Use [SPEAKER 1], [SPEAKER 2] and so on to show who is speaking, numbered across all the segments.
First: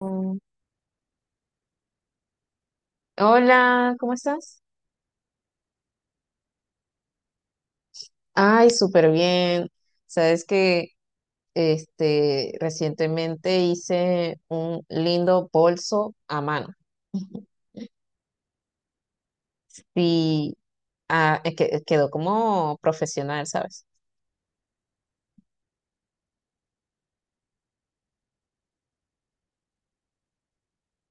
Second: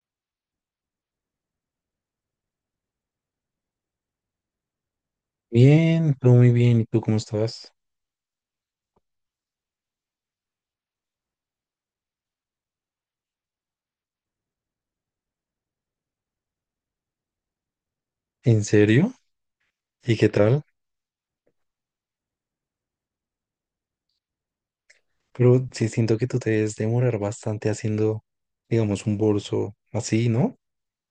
[SPEAKER 1] Mm, Hola, ¿cómo estás?
[SPEAKER 2] Bien, todo muy bien. ¿Y tú cómo estás?
[SPEAKER 1] Ay, súper bien. Sabes que recientemente hice un lindo bolso a mano.
[SPEAKER 2] ¿En serio? ¿Y qué
[SPEAKER 1] Y
[SPEAKER 2] tal?
[SPEAKER 1] es que quedó como profesional, ¿sabes?
[SPEAKER 2] Pero sí siento que tú te debes demorar bastante haciendo, digamos, un bolso así, ¿no?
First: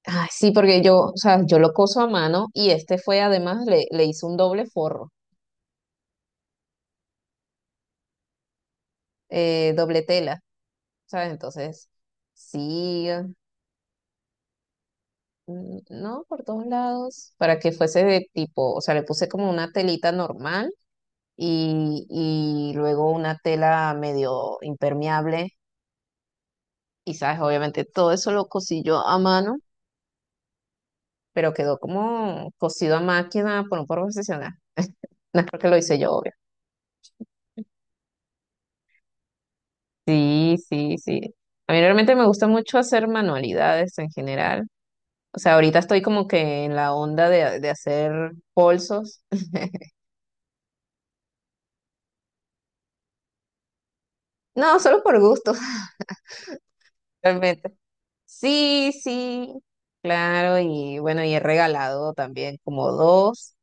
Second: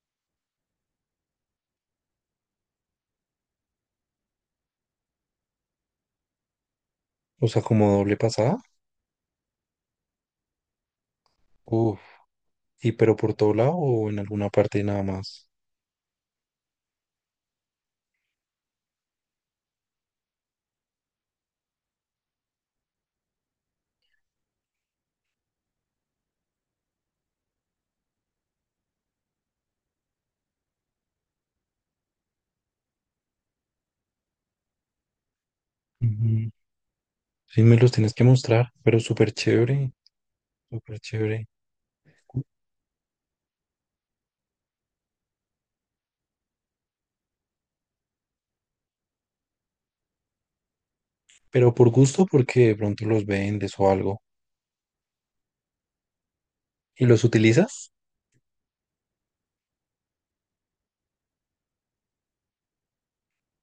[SPEAKER 1] Ay, sí, porque yo, o sea, yo lo coso a mano y este fue además, le hice un doble forro,
[SPEAKER 2] O sea, como doble pasada.
[SPEAKER 1] doble tela, ¿sabes? Entonces,
[SPEAKER 2] Uf. ¿Y
[SPEAKER 1] sí,
[SPEAKER 2] pero por todo lado o en alguna parte nada más?
[SPEAKER 1] mm, no, por todos lados, para que fuese de tipo, o sea, le puse como una telita normal y luego una tela medio impermeable y sabes, obviamente todo eso lo cosí yo a mano, pero quedó como cosido a máquina por un profesional. No es porque lo hice yo, obvio.
[SPEAKER 2] Ujú. Sí, me los tienes que mostrar, pero súper chévere,
[SPEAKER 1] Sí, sí,
[SPEAKER 2] súper
[SPEAKER 1] sí.
[SPEAKER 2] chévere.
[SPEAKER 1] A mí realmente me gusta mucho hacer manualidades en general. O sea, ahorita estoy como que en la onda de hacer bolsos.
[SPEAKER 2] Pero por gusto, porque de pronto los vendes o algo.
[SPEAKER 1] No, solo por gusto,
[SPEAKER 2] ¿Y los
[SPEAKER 1] realmente.
[SPEAKER 2] utilizas?
[SPEAKER 1] Sí, sí, claro. Y bueno, y he regalado también como dos.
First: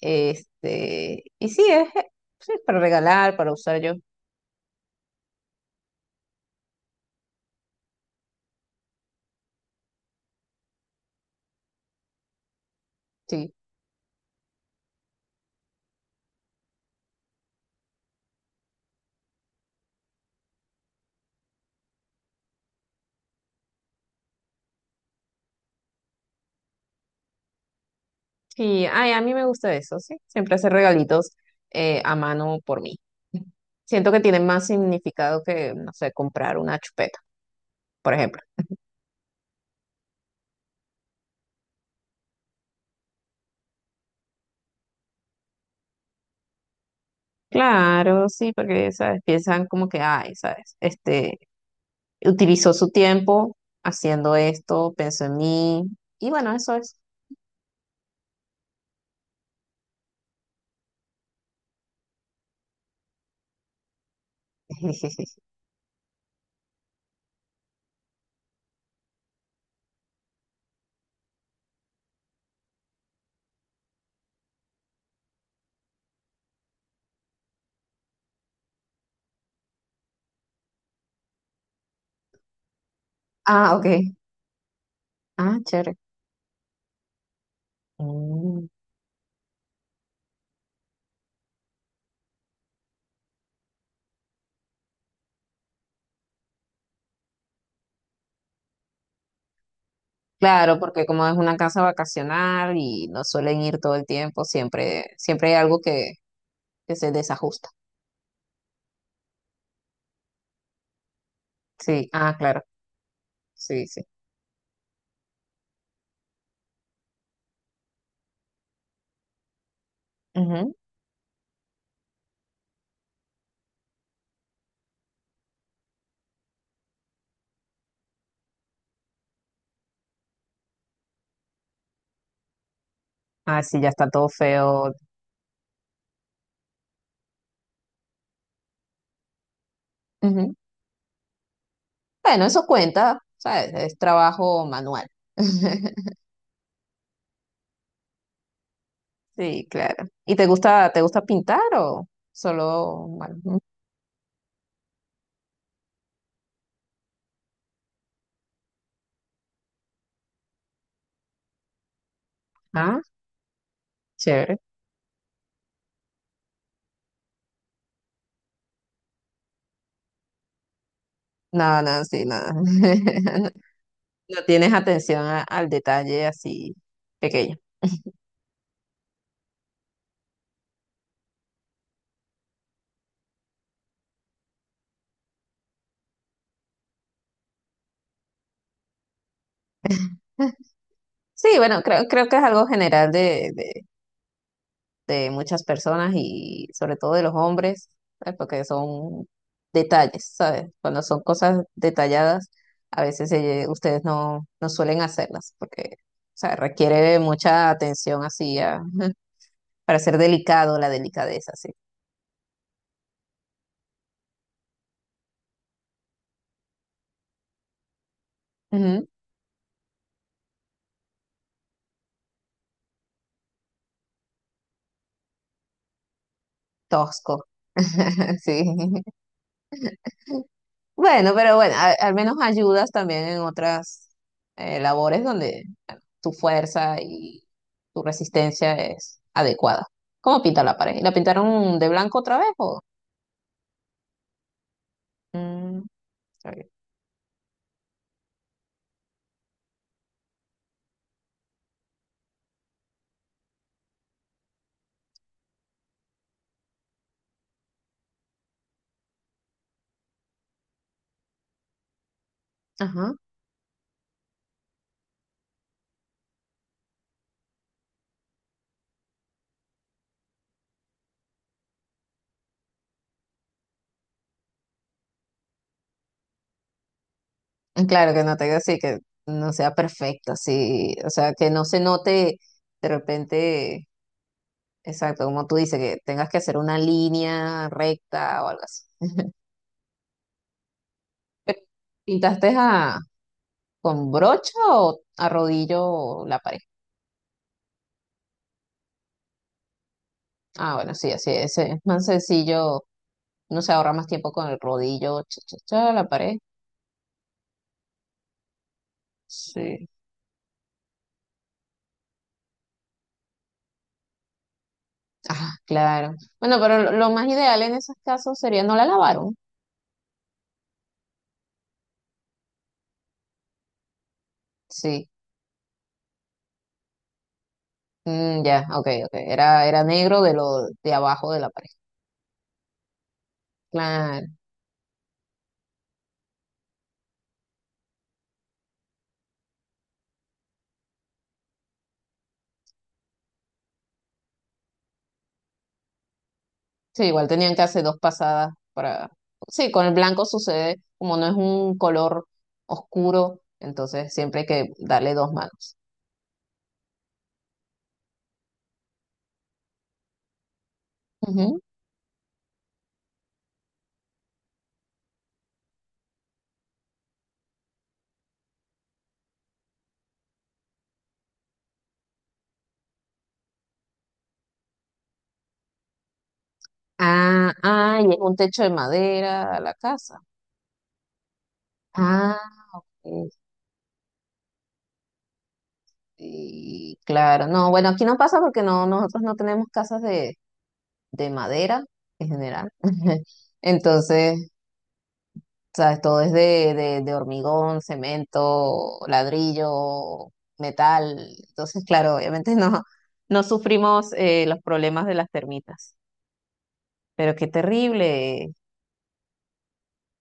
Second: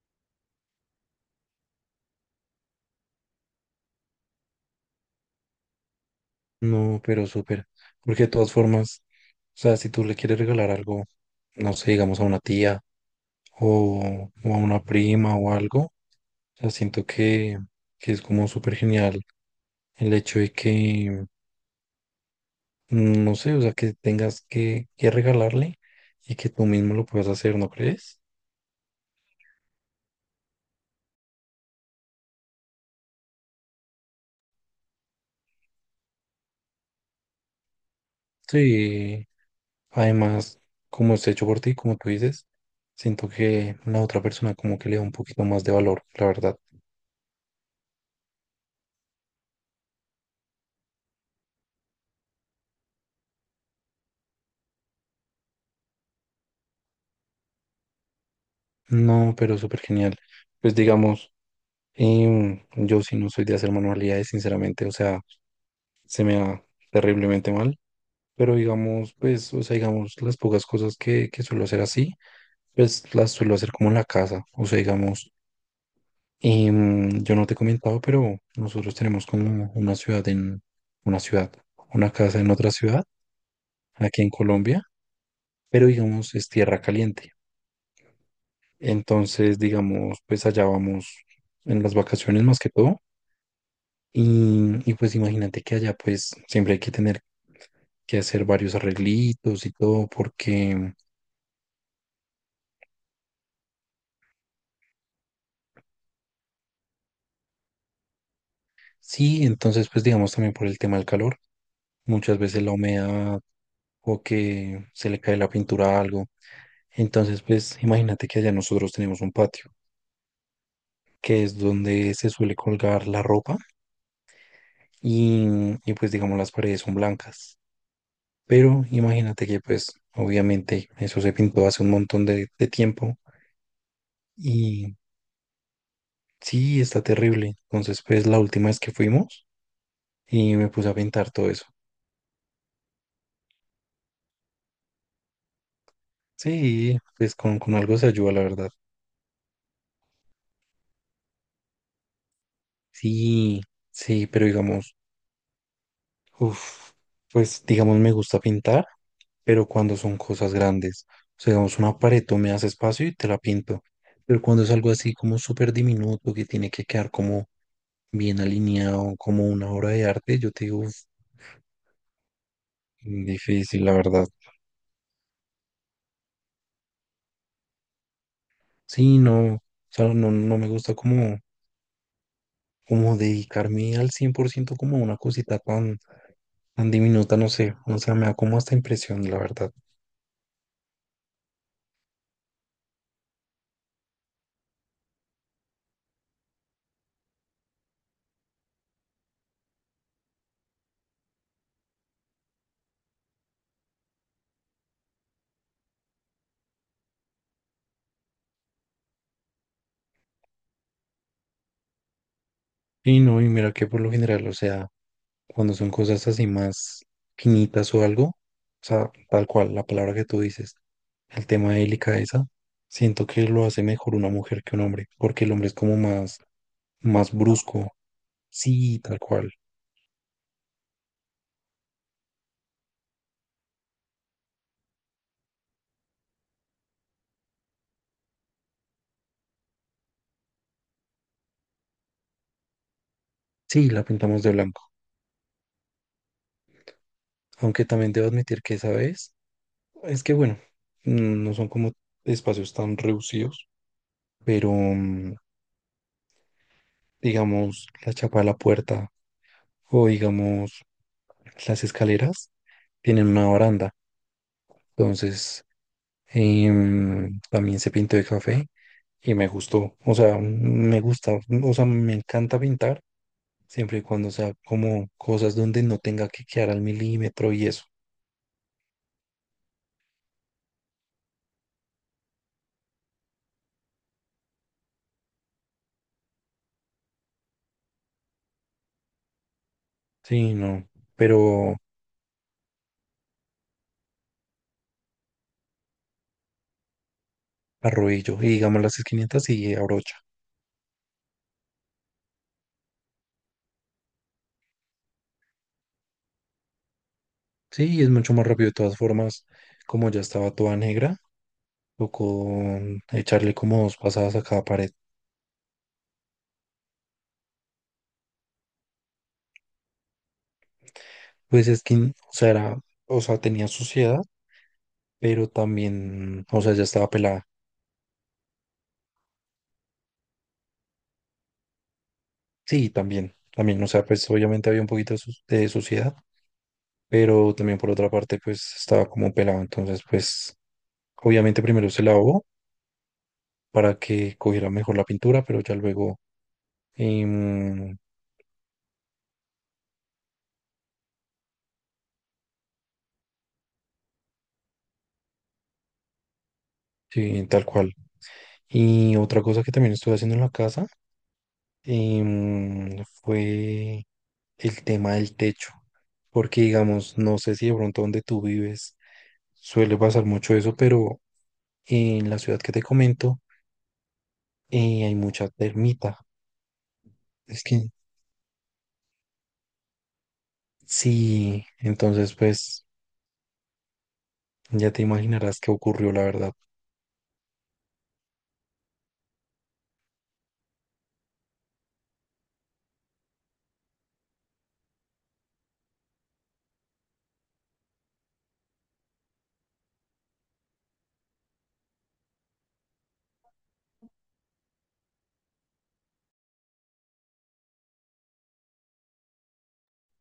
[SPEAKER 1] Este, y sí, es para regalar, para usar yo.
[SPEAKER 2] No, pero súper. Porque de todas formas, o sea, si tú le quieres regalar algo, no sé, digamos a una tía
[SPEAKER 1] Sí,
[SPEAKER 2] o a una prima o algo, o sea, siento que es como súper genial el hecho de que, no sé, o sea, que tengas que regalarle y que tú mismo lo puedas hacer, ¿no crees?
[SPEAKER 1] sí, ay, a mí me gusta eso, sí. Siempre hacer regalitos a mano por mí. Siento que tiene más significado que, no sé, comprar una chupeta, por ejemplo.
[SPEAKER 2] Sí, además, como es hecho por ti, como tú dices, siento que la otra persona como que le da un poquito más de valor, la verdad.
[SPEAKER 1] Claro, sí, porque, ¿sabes? Piensan como que, ay, ¿sabes? Este, utilizó su tiempo haciendo esto, pensó en mí, y bueno, eso es.
[SPEAKER 2] No, pero súper genial. Pues digamos. Y yo sí no soy de hacer manualidades, sinceramente, o sea, se me da terriblemente mal, pero digamos, pues, o sea, digamos, las pocas cosas que suelo hacer así, pues las suelo hacer como en la casa, o sea, digamos, yo no te he comentado, pero nosotros tenemos como una ciudad en, una ciudad, una casa en otra ciudad,
[SPEAKER 1] Ah, ok.
[SPEAKER 2] aquí en Colombia,
[SPEAKER 1] Ah,
[SPEAKER 2] pero
[SPEAKER 1] chévere.
[SPEAKER 2] digamos, es tierra caliente.
[SPEAKER 1] Mm.
[SPEAKER 2] Entonces, digamos, pues allá vamos en las vacaciones más que todo. Y pues imagínate que allá pues siempre hay que tener que hacer varios arreglitos y todo
[SPEAKER 1] Claro,
[SPEAKER 2] porque
[SPEAKER 1] porque como es una casa vacacional y no suelen ir todo el tiempo, siempre, siempre hay algo que se desajusta.
[SPEAKER 2] sí, entonces pues digamos también por el tema del calor,
[SPEAKER 1] Sí, ah,
[SPEAKER 2] muchas
[SPEAKER 1] claro,
[SPEAKER 2] veces la humedad
[SPEAKER 1] sí, sí.
[SPEAKER 2] o que se le cae la pintura a algo. Entonces pues imagínate que allá nosotros tenemos un patio
[SPEAKER 1] Ujú.
[SPEAKER 2] que es donde se suele colgar la ropa y, y pues digamos las paredes son blancas. Pero imagínate que pues obviamente eso se pintó hace un montón de tiempo.
[SPEAKER 1] Ah, sí, ya está todo feo.
[SPEAKER 2] Y sí, está terrible. Entonces, pues la última vez que fuimos
[SPEAKER 1] Ujú.
[SPEAKER 2] y me puse a pintar todo eso.
[SPEAKER 1] Bueno, eso cuenta, ¿sabes? Es trabajo manual.
[SPEAKER 2] Sí, pues con algo se ayuda, la verdad.
[SPEAKER 1] Sí, claro. ¿Y te gusta pintar o solo, bueno, ujú.
[SPEAKER 2] Sí, sí, pero digamos, uf, pues digamos me gusta pintar, pero cuando son cosas grandes. O sea, digamos, una pared, tú me das
[SPEAKER 1] Ah,
[SPEAKER 2] espacio y te la pinto. Pero
[SPEAKER 1] chévere.
[SPEAKER 2] cuando es algo así como súper diminuto, que tiene que quedar como bien alineado, como una obra de arte, yo te digo, uf,
[SPEAKER 1] No, no, sí, no.
[SPEAKER 2] difícil, la verdad.
[SPEAKER 1] No tienes atención a- al detalle así pequeño.
[SPEAKER 2] Sí, no, o sea, no, no me gusta como como dedicarme al 100% como a una cosita tan, tan diminuta, no sé, o sea, me da como hasta impresión, la verdad.
[SPEAKER 1] Sí, bueno, creo que es algo general de de muchas personas y sobre todo de los hombres, ¿sabes? Porque son detalles, ¿sabes? Cuando son cosas detalladas, a veces ustedes no, no suelen hacerlas porque, o sea, requiere mucha atención así a- para ser delicado, la delicadeza, sí.
[SPEAKER 2] Y no, y mira que por lo general, o sea, cuando son cosas así más finitas o algo, o
[SPEAKER 1] Ujú.
[SPEAKER 2] sea, tal cual, la palabra que tú dices, el tema de delicadeza, siento que lo hace mejor una mujer que un hombre, porque el hombre es como más, más
[SPEAKER 1] Tosco.
[SPEAKER 2] brusco, sí,
[SPEAKER 1] Sí.
[SPEAKER 2] tal cual,
[SPEAKER 1] Bueno, pero bueno, a- al menos ayudas también en otras labores donde tu fuerza y tu resistencia es adecuada. ¿Cómo pinta la pared? ¿La pintaron de blanco otra vez o?
[SPEAKER 2] sí, la pintamos de blanco,
[SPEAKER 1] Mm, está bien.
[SPEAKER 2] aunque también debo admitir que esa vez es que bueno, no son como espacios tan reducidos, pero digamos la chapa de la puerta o digamos las escaleras
[SPEAKER 1] Ajá.
[SPEAKER 2] tienen una baranda. Entonces también se pintó de café y me gustó. O sea, me gusta, o sea, me encanta pintar siempre y cuando sea como cosas donde no tenga que quedar al milímetro y eso.
[SPEAKER 1] Claro que no te así que no sea perfecta, sí, o sea, que no se note de repente, exacto, como tú dices, que tengas que hacer una línea recta o algo así.
[SPEAKER 2] Sí, no,
[SPEAKER 1] Pero,
[SPEAKER 2] pero
[SPEAKER 1] ¿Pintaste a con brocha o a rodillo la pared?
[SPEAKER 2] arrodillo y digamos las esquinitas y abrocho.
[SPEAKER 1] Ah, bueno, sí, así es más sencillo, no se ahorra más tiempo con el rodillo, cha, cha, cha, la pared.
[SPEAKER 2] Sí, es mucho más rápido de todas formas,
[SPEAKER 1] Sí.
[SPEAKER 2] como ya estaba toda negra, o con echarle como dos pasadas a cada pared.
[SPEAKER 1] Ah, claro. Bueno, pero lo más ideal en esos casos sería no la lavaron.
[SPEAKER 2] Pues es que, o sea, era, o sea, tenía suciedad,
[SPEAKER 1] Sí.
[SPEAKER 2] pero también, o sea, ya estaba pelada.
[SPEAKER 1] Mm, ya, ok, ok. Era, era negro de lo de abajo de la pared.
[SPEAKER 2] Sí, también, también, o sea,
[SPEAKER 1] Claro.
[SPEAKER 2] pues obviamente había un poquito de, su- de suciedad, pero también por otra parte, pues estaba como pelado. Entonces, pues, obviamente primero se lavó para que cogiera mejor la pintura, pero ya luego,
[SPEAKER 1] Sí, igual tenían que hacer
[SPEAKER 2] em,
[SPEAKER 1] dos pasadas para. Sí, con el blanco sucede, como no es un color oscuro, entonces siempre hay que darle dos manos.
[SPEAKER 2] sí, tal cual. Y otra cosa que también estuve haciendo en la casa
[SPEAKER 1] Ujú.
[SPEAKER 2] fue el tema del techo, porque digamos, no sé si de pronto donde tú vives suele pasar mucho eso, pero en la ciudad que te comento hay mucha termita.
[SPEAKER 1] Ah,
[SPEAKER 2] Es que
[SPEAKER 1] ah, y es un techo de madera a la casa.
[SPEAKER 2] sí, entonces
[SPEAKER 1] Ah,
[SPEAKER 2] pues ya te imaginarás qué ocurrió, la verdad.
[SPEAKER 1] y claro. No, bueno, aquí no pasa porque no, nosotros no tenemos casas de madera en general. Entonces, sabes, todo es de hormigón, cemento, ladrillo, metal. Entonces, claro, obviamente no, no sufrimos los problemas de las termitas. Pero qué terrible.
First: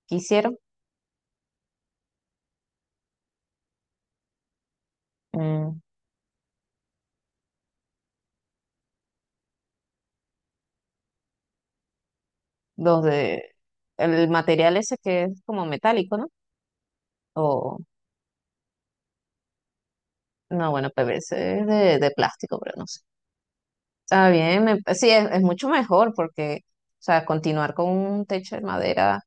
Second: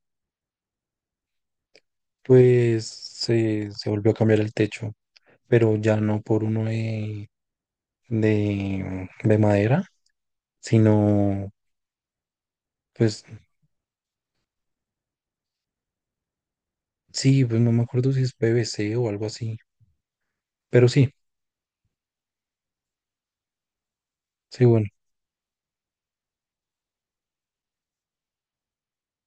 [SPEAKER 1] ¿Qué hicieron?
[SPEAKER 2] Pues se volvió a cambiar el techo, pero
[SPEAKER 1] Mm,
[SPEAKER 2] ya no por uno de madera sino
[SPEAKER 1] los
[SPEAKER 2] pues
[SPEAKER 1] de el material ese que es como metálico, ¿no?
[SPEAKER 2] sí, pues no
[SPEAKER 1] O
[SPEAKER 2] me acuerdo si es PVC o algo así,
[SPEAKER 1] no,
[SPEAKER 2] pero
[SPEAKER 1] bueno,
[SPEAKER 2] sí,
[SPEAKER 1] PVC es de plástico, pero no sé. Está bien,
[SPEAKER 2] sí, bueno,
[SPEAKER 1] me- sí, es mucho mejor porque, o sea, continuar con un techo de madera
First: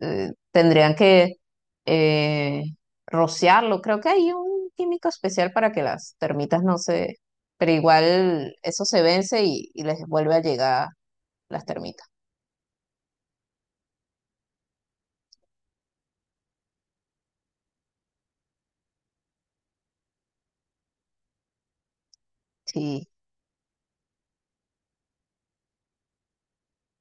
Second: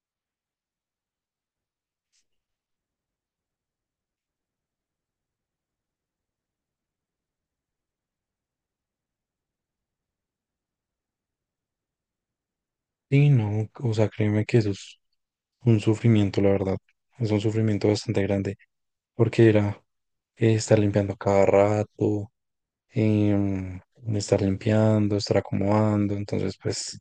[SPEAKER 1] tendrían que eh, rociarlo. Creo que hay un químico especial para que las termitas no se... Pero igual eso se vence y les vuelve a llegar las termitas.
[SPEAKER 2] sí, no, o sea, créeme que eso es un sufrimiento, la verdad, es un sufrimiento bastante grande, porque era estar limpiando cada rato,
[SPEAKER 1] Sí,
[SPEAKER 2] em, estar limpiando, estar acomodando, entonces pues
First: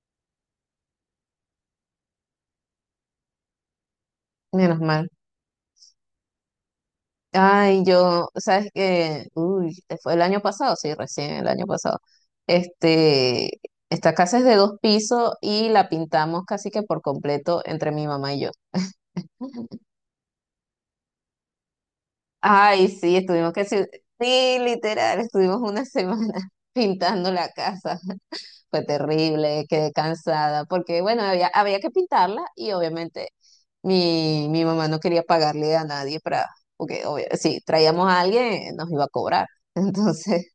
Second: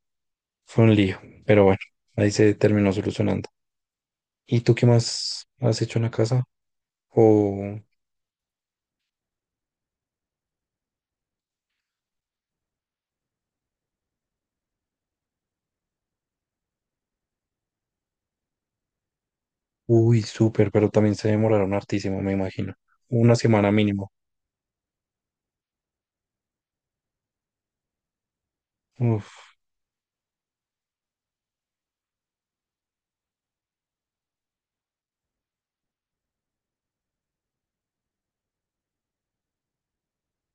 [SPEAKER 2] fue un lío, pero bueno, ahí se terminó solucionando. ¿Y tú
[SPEAKER 1] menos
[SPEAKER 2] qué
[SPEAKER 1] mal.
[SPEAKER 2] más has hecho en la casa? O,
[SPEAKER 1] Ay, yo, ¿sabes que Uy, fue el año pasado, sí, recién el año pasado. Este, esta casa es de dos pisos y la pintamos casi que por completo entre mi mamá y yo.
[SPEAKER 2] uy, súper, pero también se demoraron hartísimo, me imagino,
[SPEAKER 1] Ay, sí,
[SPEAKER 2] una
[SPEAKER 1] estuvimos que
[SPEAKER 2] semana
[SPEAKER 1] sí,
[SPEAKER 2] mínimo.
[SPEAKER 1] sí, literal, estuvimos una semana pintando la casa. Fue
[SPEAKER 2] Uf.
[SPEAKER 1] terrible, quedé cansada, porque bueno, había que pintarla y obviamente mi mamá no quería pagarle a nadie para, porque obvio, si traíamos a alguien nos iba a cobrar. Entonces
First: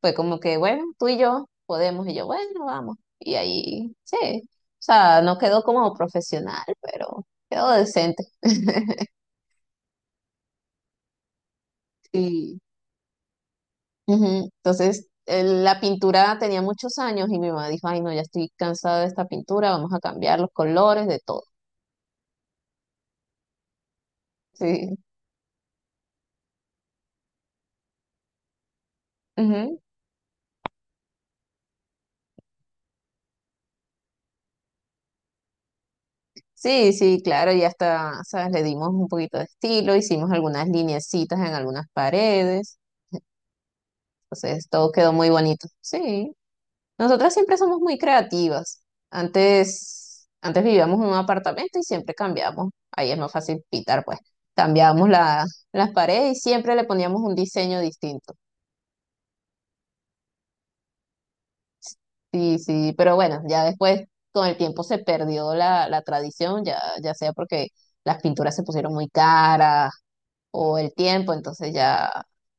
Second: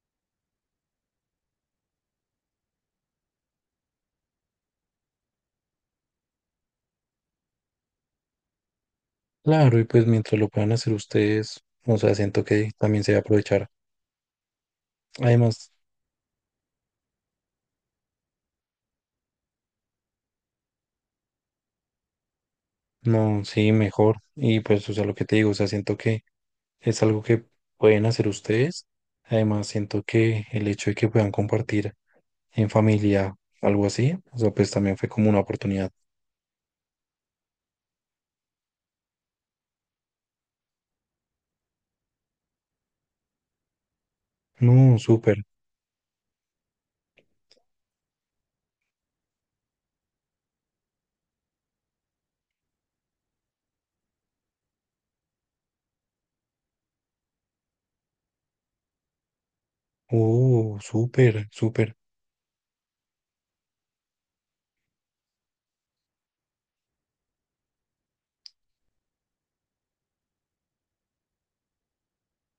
[SPEAKER 1] fue como que, bueno, tú y yo podemos, y yo, bueno, vamos. Y ahí, sí, o sea, no quedó como profesional, pero quedó decente.
[SPEAKER 2] Claro, y pues mientras lo puedan hacer ustedes, o sea, siento
[SPEAKER 1] Sí.
[SPEAKER 2] que también se va a aprovechar.
[SPEAKER 1] Ujú. Entonces,
[SPEAKER 2] Además,
[SPEAKER 1] la pintura tenía muchos años y mi mamá dijo, ay, no, ya estoy cansada de esta pintura, vamos a cambiar los colores, de todo.
[SPEAKER 2] no, sí, mejor. Y pues, o
[SPEAKER 1] Sí,
[SPEAKER 2] sea, lo que te digo, o sea, siento que es algo que pueden hacer ustedes. Además,
[SPEAKER 1] ujú.
[SPEAKER 2] siento que el hecho de que puedan compartir en familia algo así, o sea, pues también fue como una oportunidad.
[SPEAKER 1] Sí, sí, claro, y hasta, ¿sabes? Le dimos un poquito de estilo, hicimos algunas lineecitas en algunas paredes, entonces todo
[SPEAKER 2] No,
[SPEAKER 1] quedó muy
[SPEAKER 2] súper,
[SPEAKER 1] bonito. Sí, nosotras siempre somos muy creativas. Antes, antes vivíamos en un apartamento y siempre cambiábamos, ahí es más fácil pintar, pues, cambiábamos la- las paredes y siempre le poníamos un diseño distinto.
[SPEAKER 2] oh, súper, súper.
[SPEAKER 1] Sí, sí, pero bueno, ya después con el tiempo se perdió la tradición, ya, ya sea porque las pinturas se pusieron muy caras o el tiempo, entonces ya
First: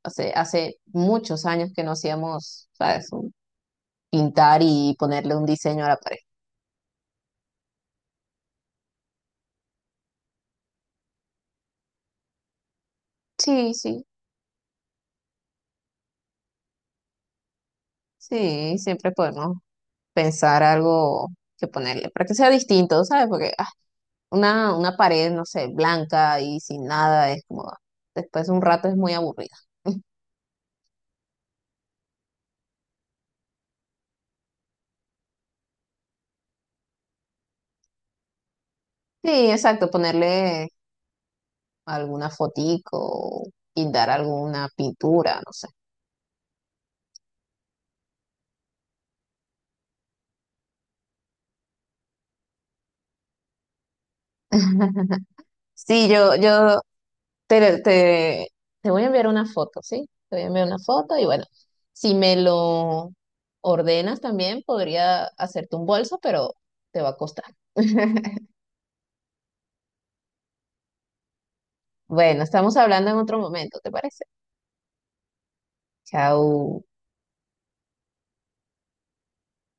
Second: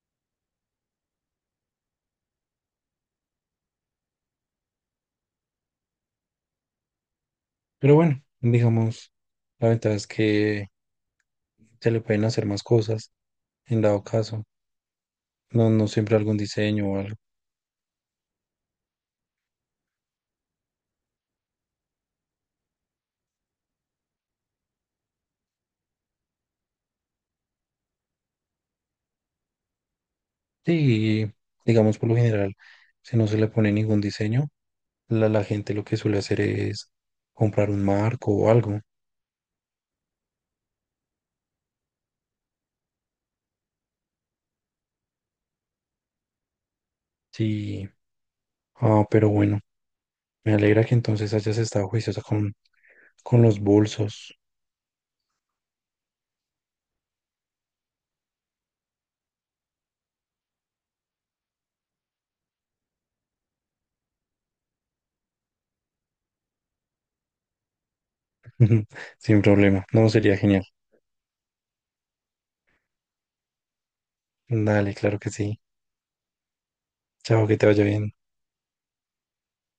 [SPEAKER 1] hace muchos años que no hacíamos, ¿sabes? Un- Pintar y ponerle un diseño a la pared.
[SPEAKER 2] Pero bueno, digamos, la ventaja es que se le pueden hacer más cosas
[SPEAKER 1] Sí,
[SPEAKER 2] en
[SPEAKER 1] sí,
[SPEAKER 2] dado caso. No, no siempre algún diseño o algo.
[SPEAKER 1] sí, siempre podemos pensar algo que ponerle para que sea distinto, ¿sabes? Porque ah, una pared, no sé, blanca y sin nada es como, ah, después de un rato es muy aburrida.
[SPEAKER 2] Sí, digamos por lo general, si no se le pone ningún diseño, la gente lo que suele hacer es comprar un marco o algo.
[SPEAKER 1] Sí, exacto, ponerle alguna fotico, o pintar alguna pintura, no sé.
[SPEAKER 2] Sí, ah, pero bueno, me alegra que entonces hayas estado juiciosa con los bolsos.
[SPEAKER 1] Sí, yo te, te, te voy a enviar una foto, ¿sí? Te voy a enviar una foto y bueno, si me lo ordenas también, podría hacerte un bolso, pero te va a costar.
[SPEAKER 2] Sin problema, no, sería genial.
[SPEAKER 1] Bueno, estamos hablando en otro momento, ¿te parece?
[SPEAKER 2] Dale, claro que sí.
[SPEAKER 1] Chao.
[SPEAKER 2] Chao, que te vaya bien.